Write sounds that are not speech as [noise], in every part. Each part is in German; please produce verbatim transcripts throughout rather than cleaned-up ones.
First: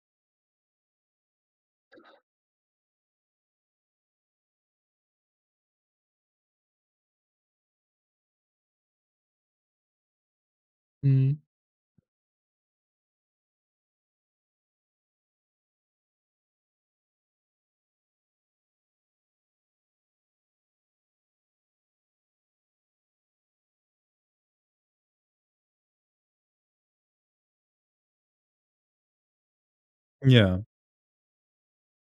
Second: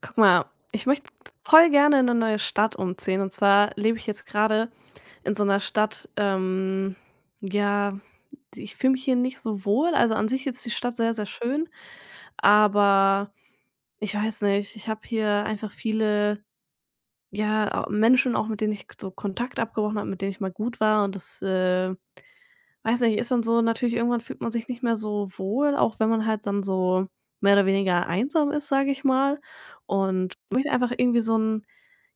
Guck mal, ich möchte voll gerne in eine neue Stadt umziehen. Und zwar lebe ich jetzt gerade in so einer Stadt, ähm, ja, die ich fühle mich hier nicht so wohl. Also, an sich ist die Stadt sehr, sehr Mhm. schön, aber ich weiß nicht, ich habe hier einfach viele, ja, au Menschen, auch mit denen ich so Kontakt abgebrochen habe, mit denen ich mal gut war und das, äh weiß nicht, ist dann so natürlich irgendwann fühlt man sich nicht mehr so wohl, auch wenn man halt dann so mehr oder weniger einsam ist, sage ich mal, und Ja, möchte einfach irgendwie so ein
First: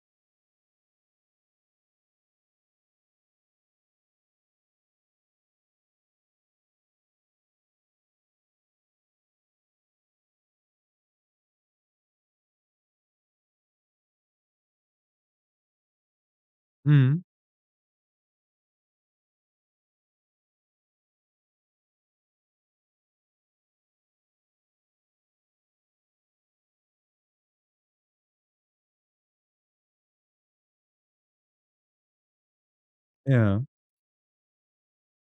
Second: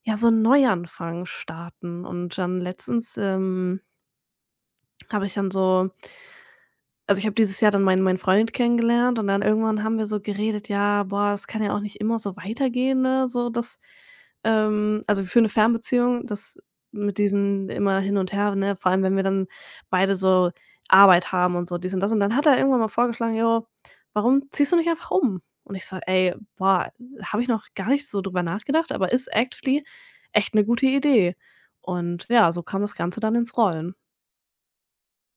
ja, so 'n Neuanfang starten. Und dann letztens, ähm, habe ich dann so also, ich habe dieses Jahr dann meinen meinen Freund kennengelernt und dann irgendwann haben wir so geredet: „Ja, boah, das kann ja auch nicht immer so weitergehen, ne, so dass“ ähm, also, für eine Fernbeziehung, das mit mhm, diesen immer hin und her, ne, vor allem, wenn wir dann beide so Arbeit haben und so dies und das. Und dann hat er irgendwann mal vorgeschlagen: „Jo, warum ziehst du nicht einfach um?“ Und ich so: „Ey, boah, habe ich noch gar nicht so drüber nachgedacht, aber ist actually echt eine gute Idee.“ Und ja, so kam das Ganze dann ins ja. Rollen.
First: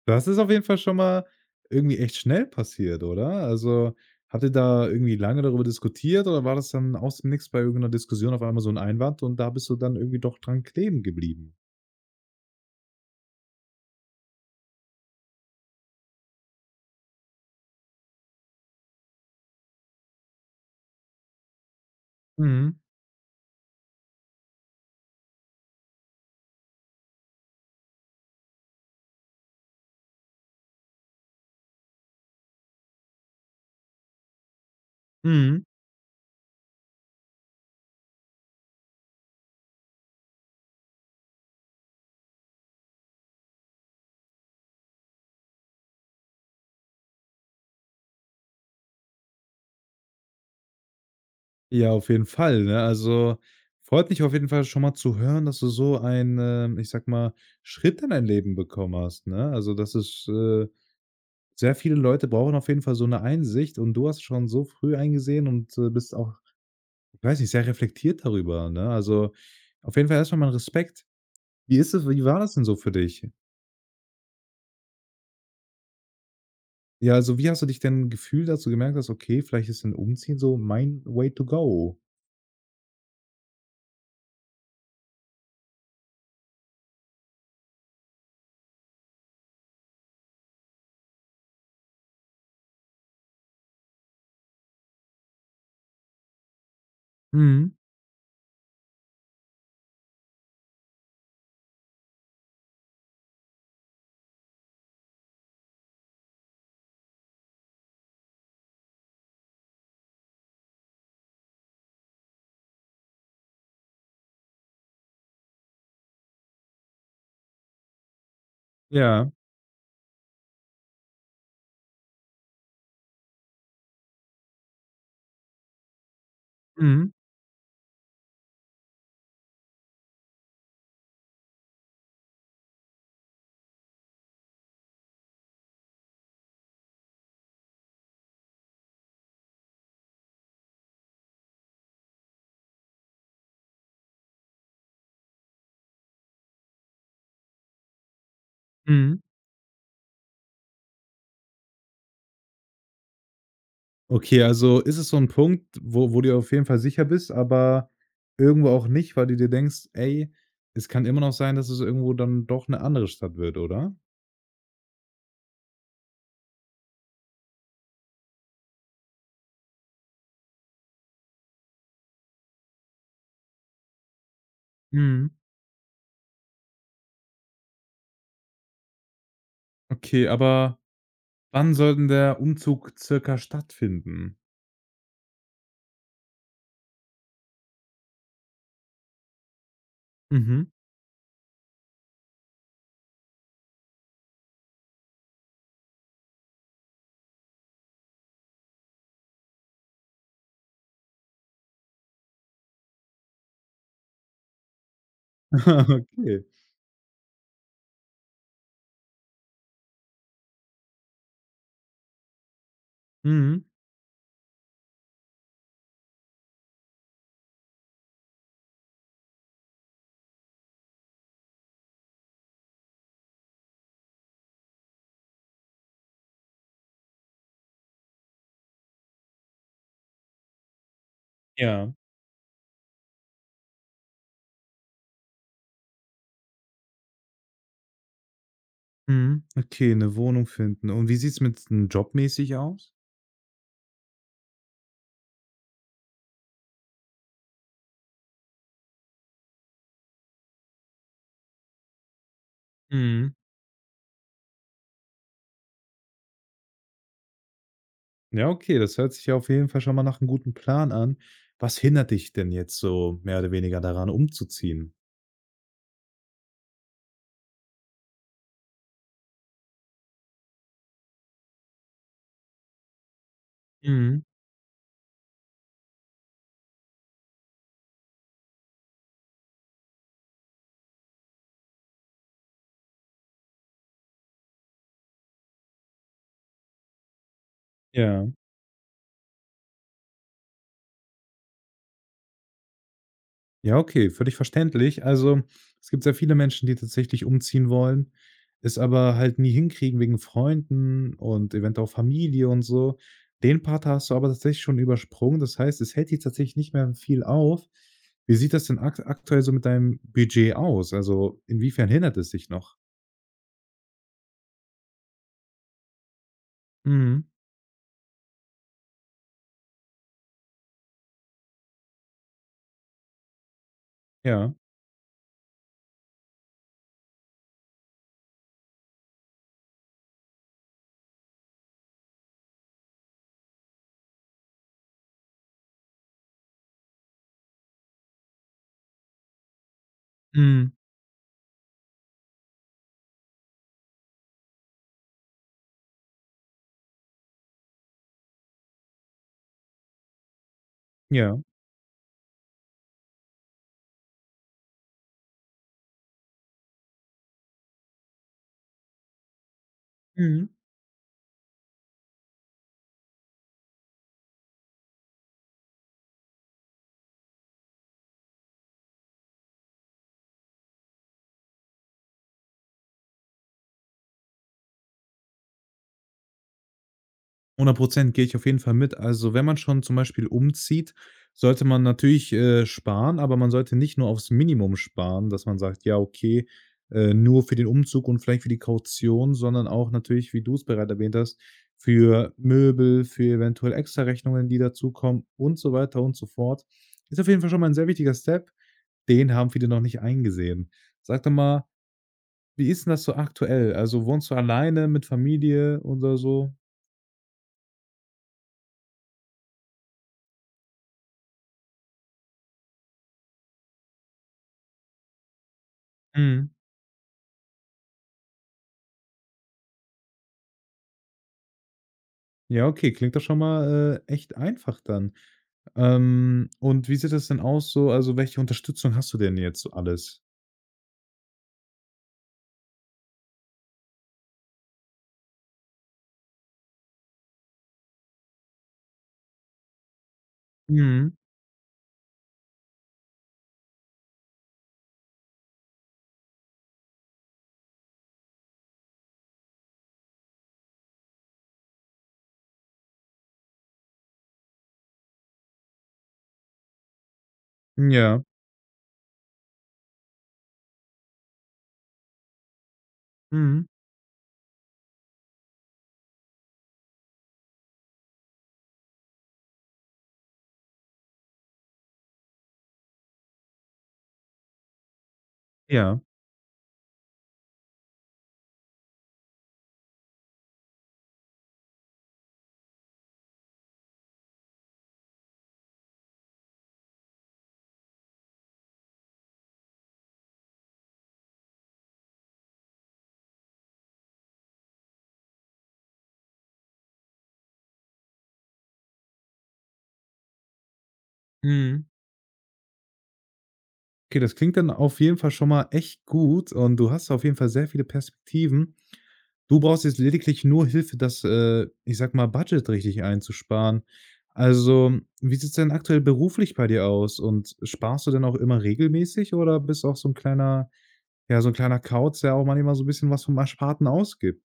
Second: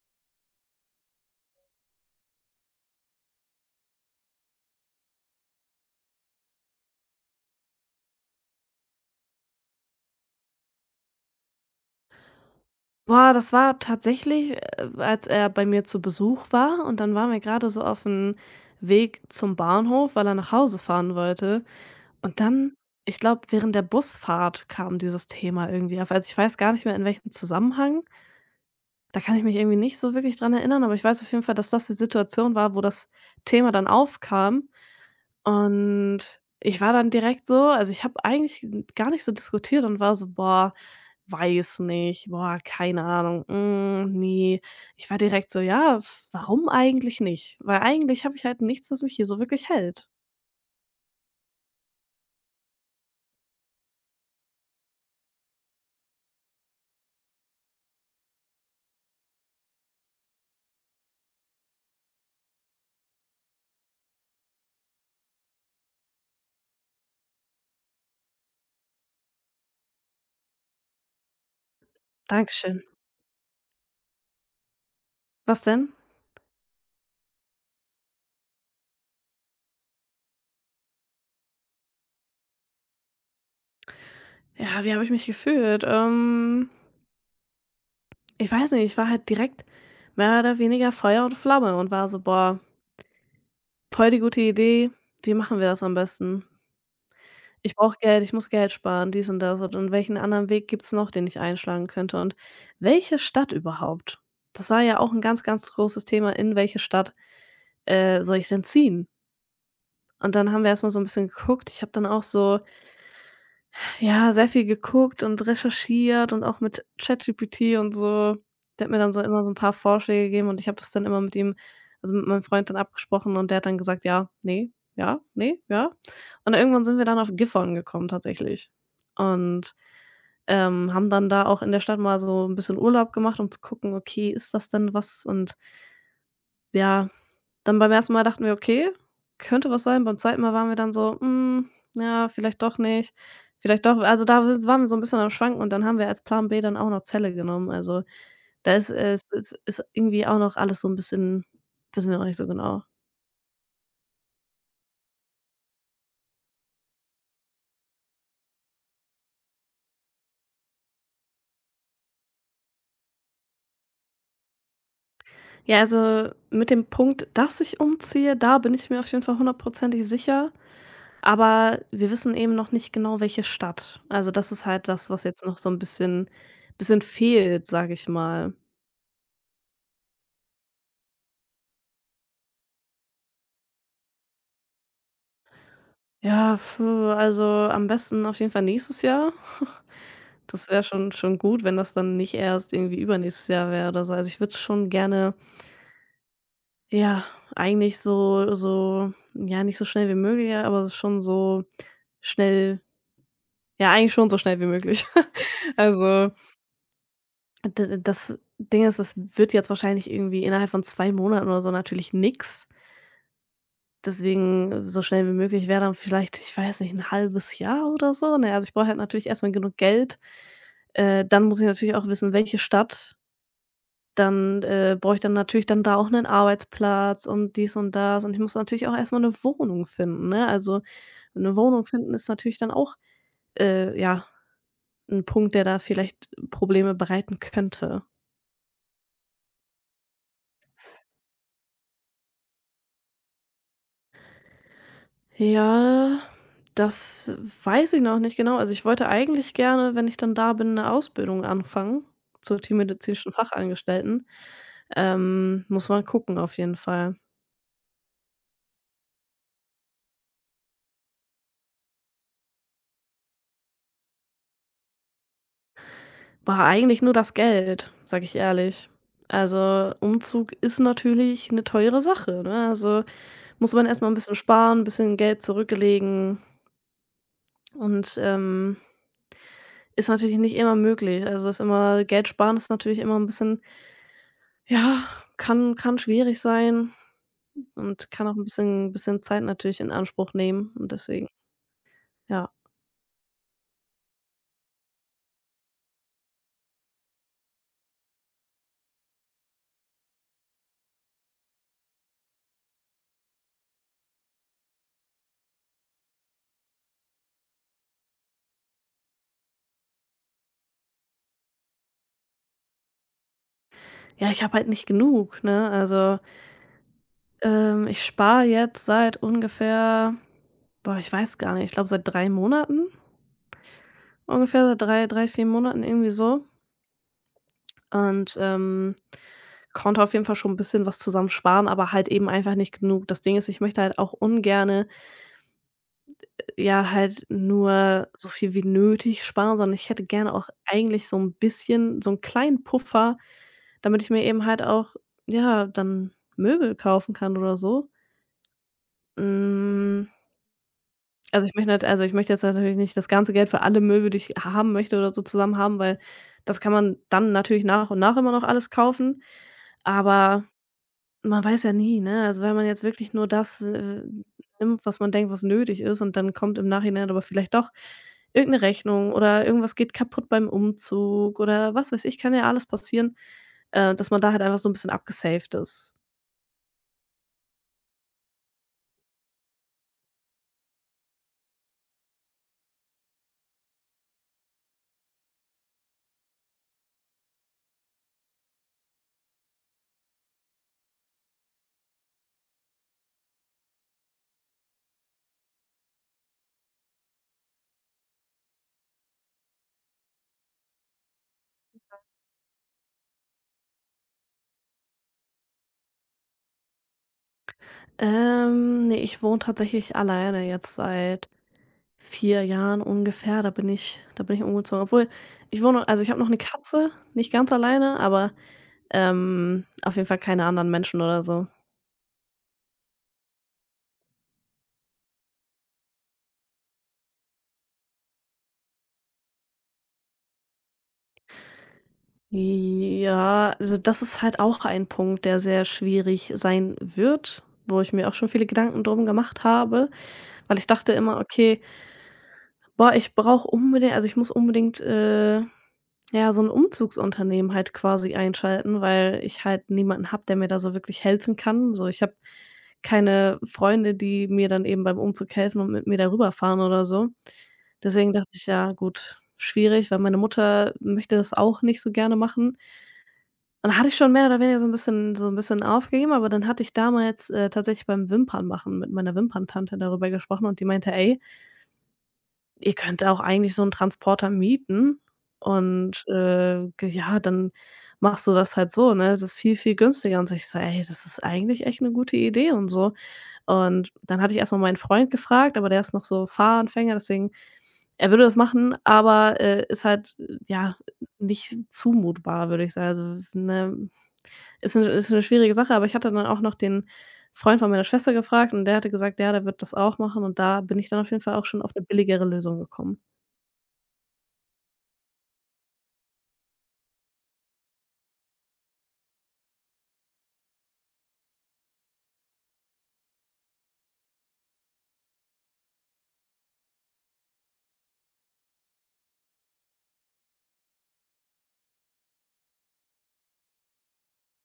Das ist auf jeden Fall schon mal irgendwie echt schnell passiert, oder? Also, habt ihr da irgendwie lange darüber diskutiert oder war das dann aus dem Nix bei irgendeiner Diskussion auf einmal so 'n Einwand und da bist du dann irgendwie doch dran kleben geblieben? Boah, das war tatsächlich, äh, als er bei mir zu Besuch war und dann waren wir gerade so auf dem Weg zum Bahnhof, weil er nach Hause fahren wollte. Und dann, Mhm, ich glaube, während der Busfahrt kam dieses Thema irgendwie auf. Also, ich weiß gar nicht mehr, in welchem Zusammenhang. Da kann ich mich irgendwie nicht so wirklich dran erinnern, aber ich weiß auf jeden Fall, dass das die Situation war, wo das Thema dann aufkam. mhm. Und ich war dann direkt so also, ich habe eigentlich gar nicht so diskutiert und war so: „Boah, weiß nicht. Boah, keine Ahnung. Hm, ne.“ Ich war direkt so: „Ja, f warum eigentlich nicht?“ Weil eigentlich habe ich halt nichts, was mich hier so wirklich hält. Ja, auf jeden Fall, ne? Also, freut mich auf jeden Fall schon mal zu hören, dass du so einen, ähm, ich sage mal, Schritt in dein Leben bekommen hast, ne? Also, das ist, äh sehr viele Leute brauchen auf jeden Fall so 'ne Einsicht und du hast schon so früh eingesehen und, äh, bist auch, ich Weiß nicht, sehr reflektiert darüber, ne? Also, auf jeden Fall erstmal mein Respekt. Wie ist es wie war das denn so Dankeschön. für dich? Was denn? Ja, also, wie hast du dich denn gefühlt, als du gemerkt hast: „Okay, vielleicht ist ein Umziehen so mein way to go?“ Ja, wie habe ich mich gefühlt? Ähm, ich weiß nicht, ich war halt direkt mehr oder weniger Feuer und Flamme und war so: „Boah, voll die gute Idee. Wie machen wir das am besten?“ Mhm. Ich brauche Geld, ich muss Geld sparen, dies und das und und welchen anderen Weg gibt's noch, den ich einschlagen könnte und welche Stadt überhaupt? Das war ja auch 'n ganz, ganz großes Thema, in welche Stadt, äh, soll ich denn ziehen? Und dann haben wir erst mal so 'n bisschen geguckt. Ich habe dann auch so, ja, sehr viel geguckt und recherchiert und auch mit ChatGPT und so. Der hat mir dann so Ja. immer so 'n paar Vorschläge gegeben und ich habe das dann immer mit ihm also mit meinem Freund dann abgesprochen und der hat dann gesagt: „Ja, ne, ja, ne, ja.“ Und irgendwann sind wir Mhm. dann auf Gifhorn gekommen tatsächlich. Und Ähm, haben dann da auch in der Stadt mal so ein bisschen Urlaub gemacht, um zu gucken: „Okay, ist das denn was?“ Und ja, dann beim ersten Mal dachten wir: „Okay, könnte was sein.“ Beim zweiten Mal waren wir dann so: „Hm, ja, vielleicht doch nicht, vielleicht doch.“ Also, da w waren wir so ein bisschen am Schwanken und dann haben wir als Plan B dann auch noch Zelle genommen. Also, da ist Mhm. es ist ist irgendwie auch noch alles so ein bisschen wissen wir noch nicht so genau. Okay, also, ist es so ein Punkt, wo wo du auf jeden Fall sicher bist, aber irgendwo auch nicht, weil du dir denkst: „Ey, es kann immer noch sein, dass es irgendwo dann doch eine andere Stadt wird“, oder? Ja, also, mit dem Punkt, dass ich umziehe, da bin ich mir auf jeden Fall hundertprozentig sicher. Aber wir wissen eben noch nicht genau, welche Stadt. Also, das ist halt was, was Mhm. jetzt noch so ein bisschen bisschen fehlt, sage ich mal. Okay, aber wann soll denn der Umzug circa stattfinden? Ja, puh, also, am besten auf jeden Fall nächstes Jahr. Das Mhm. wäre schon schon gut, wenn das dann nicht erst irgendwie übernächstes Jahr wäre oder so. Also, ich würde schon gerne, ja, eigentlich so so ja, nicht so schnell wie möglich, aber schon so schnell ja, eigentlich schon so schnell wie möglich. [laughs] [laughs] Ah, Also Okay. D das Ding ist, das wird jetzt wahrscheinlich irgendwie innerhalb von zwei Monaten oder so natürlich nix. Mhm. Deswegen so schnell wie möglich wäre dann vielleicht, ich weiß nicht, ein halbes Jahr oder so, ne? Also, ich brauche halt natürlich erstmal genug Geld. Äh, dann muss ich natürlich auch wissen, welche Stadt. Dann, äh, brauche ich dann natürlich dann da auch einen Arbeitsplatz und dies und das und ich muss natürlich auch erstmal eine Wohnung finden, ne? Also, eine Wohnung Ja. finden ist natürlich dann auch, äh, ja, ein Punkt, der da vielleicht Probleme bereiten könnte. Mhm. Okay, 'ne Wohnung finden. Und wie sieht's mit n jobmäßig aus? Ja, das weiß ich noch nicht genau. Also, ich wollte eigentlich gerne, wenn ich dann da bin, eine Ausbildung anfangen zur tiermedizinischen Mhm. Fachangestellten. Ähm, muss man gucken auf jeden Fall. Ja, okay, das hört sich ja auf jeden Fall schon mal nach 'nem guten Plan an. Was hindert dich denn jetzt so mehr oder weniger daran, umzuziehen? War eigentlich nur das Geld, sag ich ehrlich. Also, Umzug ist natürlich eine teure Sache, ne? Also, muss man erst mal 'n Mhm. bisschen sparen, ein bisschen Geld zurücklegen und, ähm, ist natürlich nicht immer möglich. Also, ist immer Geld sparen ist natürlich immer ein bisschen ja, kann kann schwierig sein. Und Ja. kann auch ein bisschen bisschen Zeit natürlich in Anspruch nehmen und deswegen ja. Ja, okay, völlig verständlich. Also, es gibt sehr viele Menschen, die tatsächlich umziehen wollen, es aber halt nie hinkriegen wegen Freunden und eventuell auch Familie und so. Den Part hast du aber tatsächlich schon übersprungen. Das heißt, es hält dich tatsächlich nicht mehr viel auf. Wie sieht das denn akt aktuell so mit deinem Budget aus? Also, inwiefern hindert es dich noch? Ja, ich habe halt nicht genug, ne? Also, Mhm. ähm, ich spare jetzt seit ungefähr boah, ich weiß gar nicht, ich glaube seit drei Monaten Ja. ungefähr, seit drei drei vier Monaten irgendwie so und, ähm, konnte auf jeden Fall schon ein bisschen was zusammen sparen aber halt eben einfach nicht genug. Das Ding ist, ich möchte halt auch ungern ja halt nur so viel wie nötig sparen, sondern ich hätte gerne auch Mhm. eigentlich so ein bisschen so einen kleinen Puffer, damit ich mir eben halt auch, ja, dann Möbel kaufen kann oder so. Hm, Ja. also, ich möchte halt also, ich möchte jetzt natürlich nicht das ganze Geld für alle Möbel, die ich haben möchte oder so zusammen haben, weil das kann man dann natürlich nach und nach immer noch alles kaufen. Aber Mhm. man weiß ja nie, ne? Also, wenn man jetzt wirklich nur das, äh, nimmt, was man denkt, was nötig ist und dann kommt im Nachhinein aber vielleicht doch irgendeine Rechnung oder irgendwas geht kaputt beim Umzug oder was weiß ich, kann ja alles passieren, äh, dass man da halt einfach so ein bisschen abgesaved ist. hundert Prozent gehe ich auf jeden Fall mit. Also, wenn man schon zum Beispiel umzieht, sollte man natürlich, äh, sparen, aber man sollte nicht nur aufs Minimum sparen, dass man sagt: „Ja, okay, äh, nur für den Umzug und vielleicht für die Kaution“, sondern auch natürlich, wie du es bereits erwähnt hast, für Möbel, für eventuell Extra-Rechnungen, die dazukommen und so weiter und so fort. Ist auf jeden Fall schon mal ein sehr wichtiger Step, den haben viele noch nicht eingesehen. Sag doch mal, wie ist 'n das so aktuell? Also, wohnst du alleine mit Familie oder so? Ähm, ne, ich wohne tatsächlich alleine jetzt seit vier Jahren ungefähr. Da bin ich da bin ich umgezogen. Obwohl, ich wohne also, ich habe noch eine Mhm. Katze, nicht ganz alleine, aber, ähm, auf jeden Fall keine anderen Menschen oder so. Ja, okay, klingt doch schon mal, äh, echt einfach dann. Ähm, und wie sieht das denn aus so, also, welche Unterstützung hast du denn jetzt so alles? Ja, also das ist halt auch ein Punkt, der sehr schwierig sein wird, wo ich mir auch schon viele Gedanken drum gemacht habe, weil ich dachte Mhm. immer: „Okay, boah, ich brauche unbedingt also ich muss unbedingt, äh, ja, so ein Umzugsunternehmen halt quasi einschalten, weil ich halt niemanden habe, der mir da so wirklich helfen kann.“ So, ich habe keine Freunde, die mir dann eben beim Umzug helfen und mit mir darüber fahren oder so. Deswegen Ja. dachte ich: „Ja gut, schwierig“, weil meine Mutter möchte das auch nicht so gerne machen. Mhm. Dann hatte ich schon mehr oder weniger so 'n bisschen so 'n bisschen aufgegeben, aber dann hatte ich damals, äh, tatsächlich beim Wimpernmachen mit meiner Wimperntante darüber gesprochen und die meinte: „Ey, ihr könnt auch eigentlich so 'n Transporter mieten Ja. und, äh, g ja, dann machst du das halt so, ne? Das ist viel, viel günstiger.“ Und so ich so: „Ey, das ist eigentlich echt 'ne gute Idee und so.“ Und dann hatte ich erst mal meinen Freund gefragt, aber der ist noch so Fahranfänger, deswegen er würde das machen, aber, äh, ist halt, äh, ja, nicht zumutbar, würde ich sagen. Also, ne ist 'ne ist 'ne schwierige Sache, aber ich hatte dann auch noch den Freund von meiner Schwester gefragt und der hatte gesagt, ja, der wird das auch machen und da bin ich dann auf jeden Fall auch schon auf 'ne Mhm. billigere Lösung gekommen. Okay, das klingt dann auf jeden Fall schon mal echt gut und du hast auf jeden Fall sehr viele Perspektiven. Du brauchst jetzt lediglich nur Hilfe, das, äh, ich sag mal, Budget richtig einzusparen. Also, wie sieht's denn aktuell beruflich bei dir aus und sparst du denn auch immer regelmäßig oder bist auch so ein kleiner ja, so ein kleiner Kauz, der auch manchmal so ein bisschen was vom Ersparten ausgibt?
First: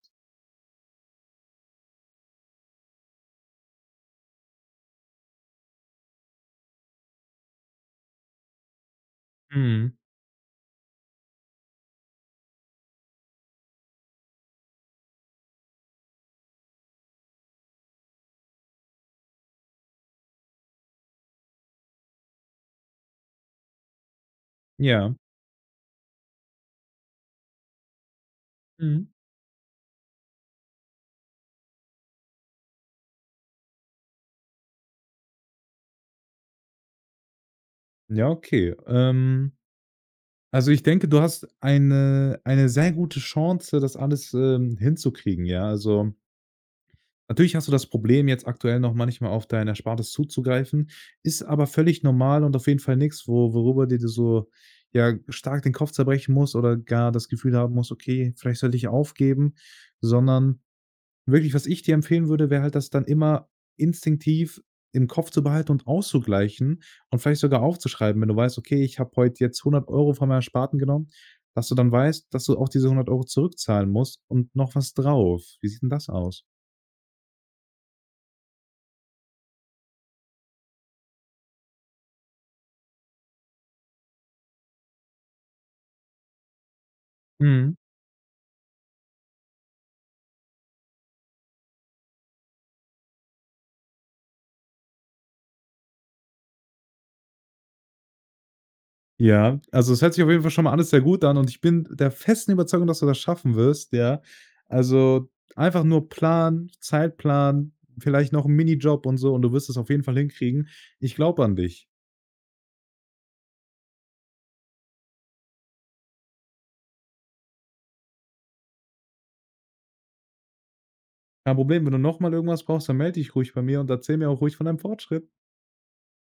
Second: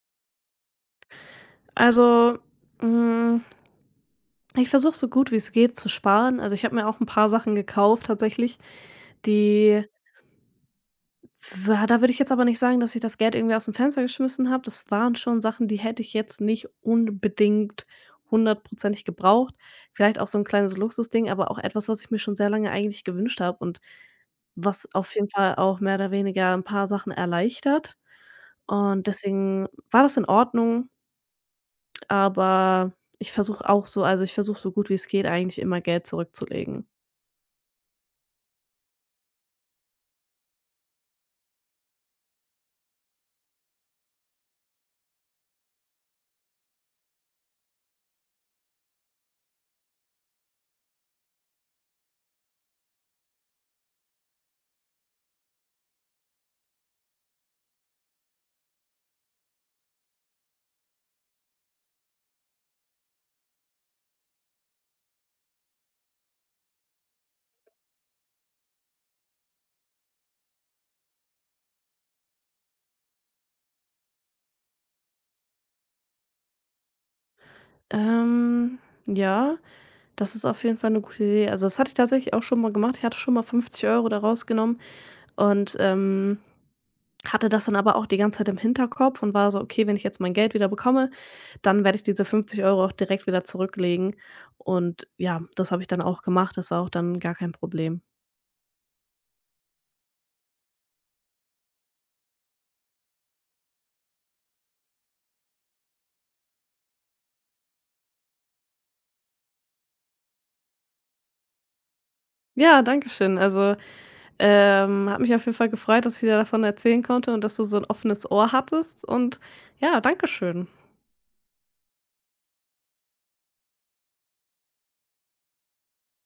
Also, hm, ich versuche so gut wie's geht zu sparen. Also, ich habe mir auch 'n paar Sachen gekauft tatsächlich, die Mhm. Wa da würde ich jetzt aber nicht sagen, dass ich das Geld irgendwie aus dem Fenster geschmissen habe. Das waren schon Sachen, die hätte ich jetzt nicht unbedingt hundertprozentig gebraucht. Vielleicht auch so ein kleines Luxusding, aber auch etwas, was ich mir schon sehr lange eigentlich gewünscht habe und was Ja. auf jeden Fall auch mehr oder weniger ein paar Sachen erleichtert. Und Mhm. deswegen war das in Ordnung, aber ich versuche auch so also, ich versuche so gut wie es geht eigentlich immer Geld zurückzulegen. Ja, okay. Ähm, also, ich denke, du hast eine eine sehr gute Chance, das alles, ähm, hinzukriegen, ja? Also, Natürlich hast du das Problem, jetzt aktuell noch manchmal auf dein Erspartes zuzugreifen, ist aber völlig normal und auf jeden Fall nichts, wo worüber dir du so, ja, stark den Kopf zerbrechen musst oder gar das Gefühl haben musst: „Okay, vielleicht sollte ich aufgeben“, sondern wirklich, was ich dir empfehlen würde, wäre halt, das dann immer instinktiv im Kopf zu behalten und auszugleichen und vielleicht sogar aufzuschreiben. Wenn du weißt: „Okay, ich habe heute jetzt hundert Euro von meinem Ersparten genommen“, dass du dann weißt, dass du auch diese hundert Euro zurückzahlen musst und noch was drauf. Wie sieht denn das aus? Ähm, ja. Das ist auf jeden Fall 'ne gute Idee. Also, das hatte ich tatsächlich auch schon mal gemacht. Ich hatte schon mal fünfzig Euro da rausgenommen und, ähm, hatte das Mhm. dann aber auch die ganze Zeit im Hinterkopf und war so: „Okay, wenn ich jetzt mein Geld wieder bekomme, dann werde ich diese fünfzig Euro auch direkt wieder zurücklegen.“ Und ja, das habe ich dann auch gemacht. Das war auch dann gar kein Problem. Ja, also es hört sich auf jeden Fall schon mal alles sehr gut an und ich bin der festen Überzeugung, dass du das schaffen wirst, ja. Also, einfach nur Plan, Zeitplan, vielleicht noch 'n Minijob und so und du wirst es auf jeden Fall hinkriegen. Ich glaube an dich. Ja, danke schön. Also, ähm, hat mich auf jeden Fall gefreut, dass ich dir davon erzählen konnte und dass du so 'n offenes Ohr hattest und ja, danke schön. Kein Problem, wenn du noch mal irgendwas brauchst, dann melde dich ruhig bei mir und erzähl mir auch ruhig von deinem Fortschritt.